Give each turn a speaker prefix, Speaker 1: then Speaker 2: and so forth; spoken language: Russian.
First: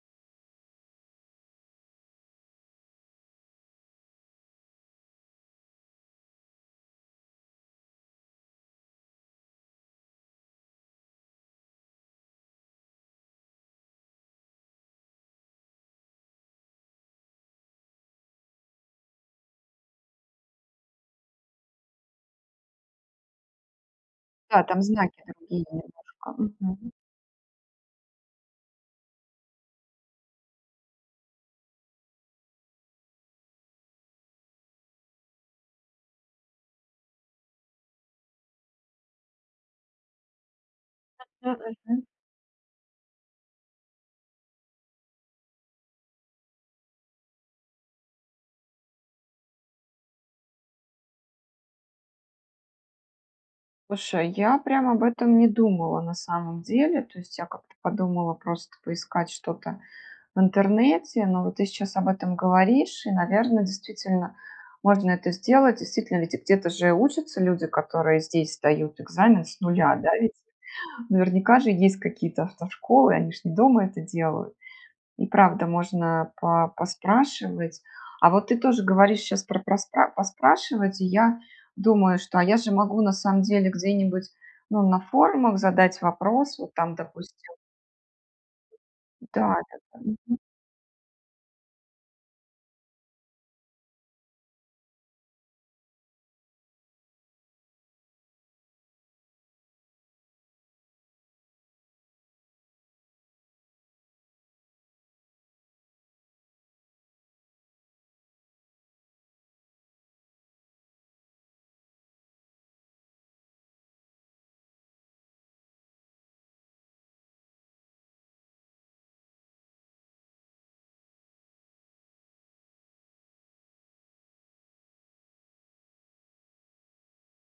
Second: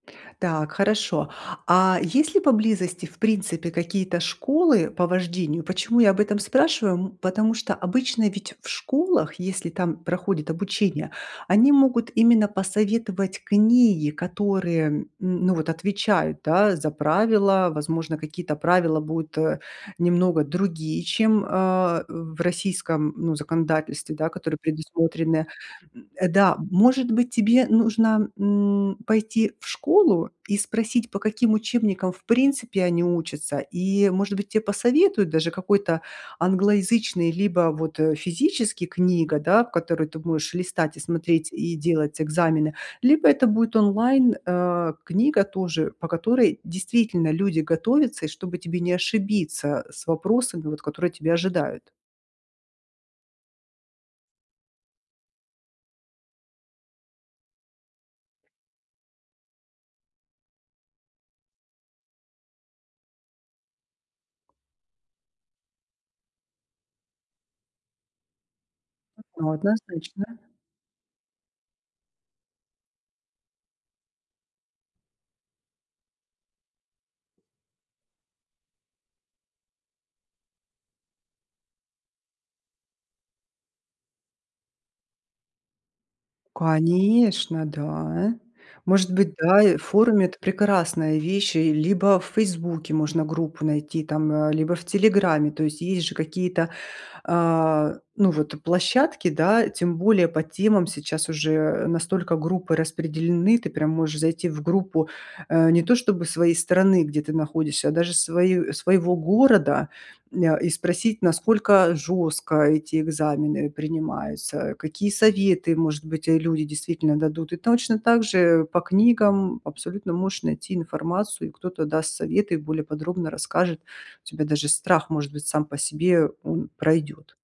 Speaker 1: Так, хорошо. А, есть ли поблизости, в принципе, какие-то школы по вождению? Почему я об этом спрашиваю? М, потому что, обычно, ведь, в школах, если там проходит обучение, они могут именно посоветовать книги, которые, м, ну, вот отвечают, да, за правила. Возможно, какие-то правила будут, э, немного другие, чем, а, в российском, ну, законодательстве, да, которые
Speaker 2: Да, там знаки
Speaker 1: предусмотрены.
Speaker 2: другие
Speaker 1: М, э,
Speaker 2: немножко.
Speaker 1: да,
Speaker 2: Мгм.
Speaker 1: может быть, тебе нужно, м, пойти в школу и спросить, по каким учебникам в принципе они учатся, и, может быть, те посоветуют даже какой-то англоязычный, либо вот, э, физический книга, да, в которую ты будешь листать и
Speaker 2: Та,
Speaker 1: смотреть,
Speaker 2: ну,
Speaker 1: и
Speaker 2: мгм.
Speaker 1: делать экзамены, либо это будет онлайн, э, книга тоже, по которой действительно люди готовятся, и чтобы тебе не ошибиться с вопросами, вот, которые тебя ожидают.
Speaker 2: Слушай, я прям об этом не думала на самом деле. То есть, я как-то подумала просто поискать что-то в интернете, но вот ты сейчас об этом говоришь, и, наверно, действительно, можно это сделать. Действительно, ведь, и где-то же учатся люди, которые здесь сдают
Speaker 1: М,
Speaker 2: экзамен
Speaker 1: ну,
Speaker 2: с нуля, да, ведь?
Speaker 1: однозначно.
Speaker 2: Наверняка же есть какие-то автошколы, они же не дома это делают. И правда, можно по поспрашивать. А вот ты тоже говоришь щас про проспра поспрашивать, и я думаю, что, а, я же могу на самом деле где-нибудь, ну, на форумах задать вопрос, вот там, допустим.
Speaker 1: Конечно, да. Может
Speaker 2: М,
Speaker 1: быть, да, и в
Speaker 2: да-да-да,
Speaker 1: форуме,
Speaker 2: мгм.
Speaker 1: это прекрасная вещь, и либо в Фейсбуке можно группу найти там, э, либо в Телеграме. То есть, есть же какие-то, а, ну, вот, э, площадки, да, тем более по темам сейчас уже, э, настолько группы распределены, ты прям можешь зайти в группу, э, не то чтобы своей страны, где ты находишься, а даже свою, э, своего города, ня, и спросить насколько жестко эти экзамены принимаются. Какие советы может быть, э, люди действительно дадут, и точно также, э, по книгам абсолютно можешь найти информацию, и кто-то даст совет и более подробно расскажет. У тебя даже страх может быть сам по себе он пройдёт.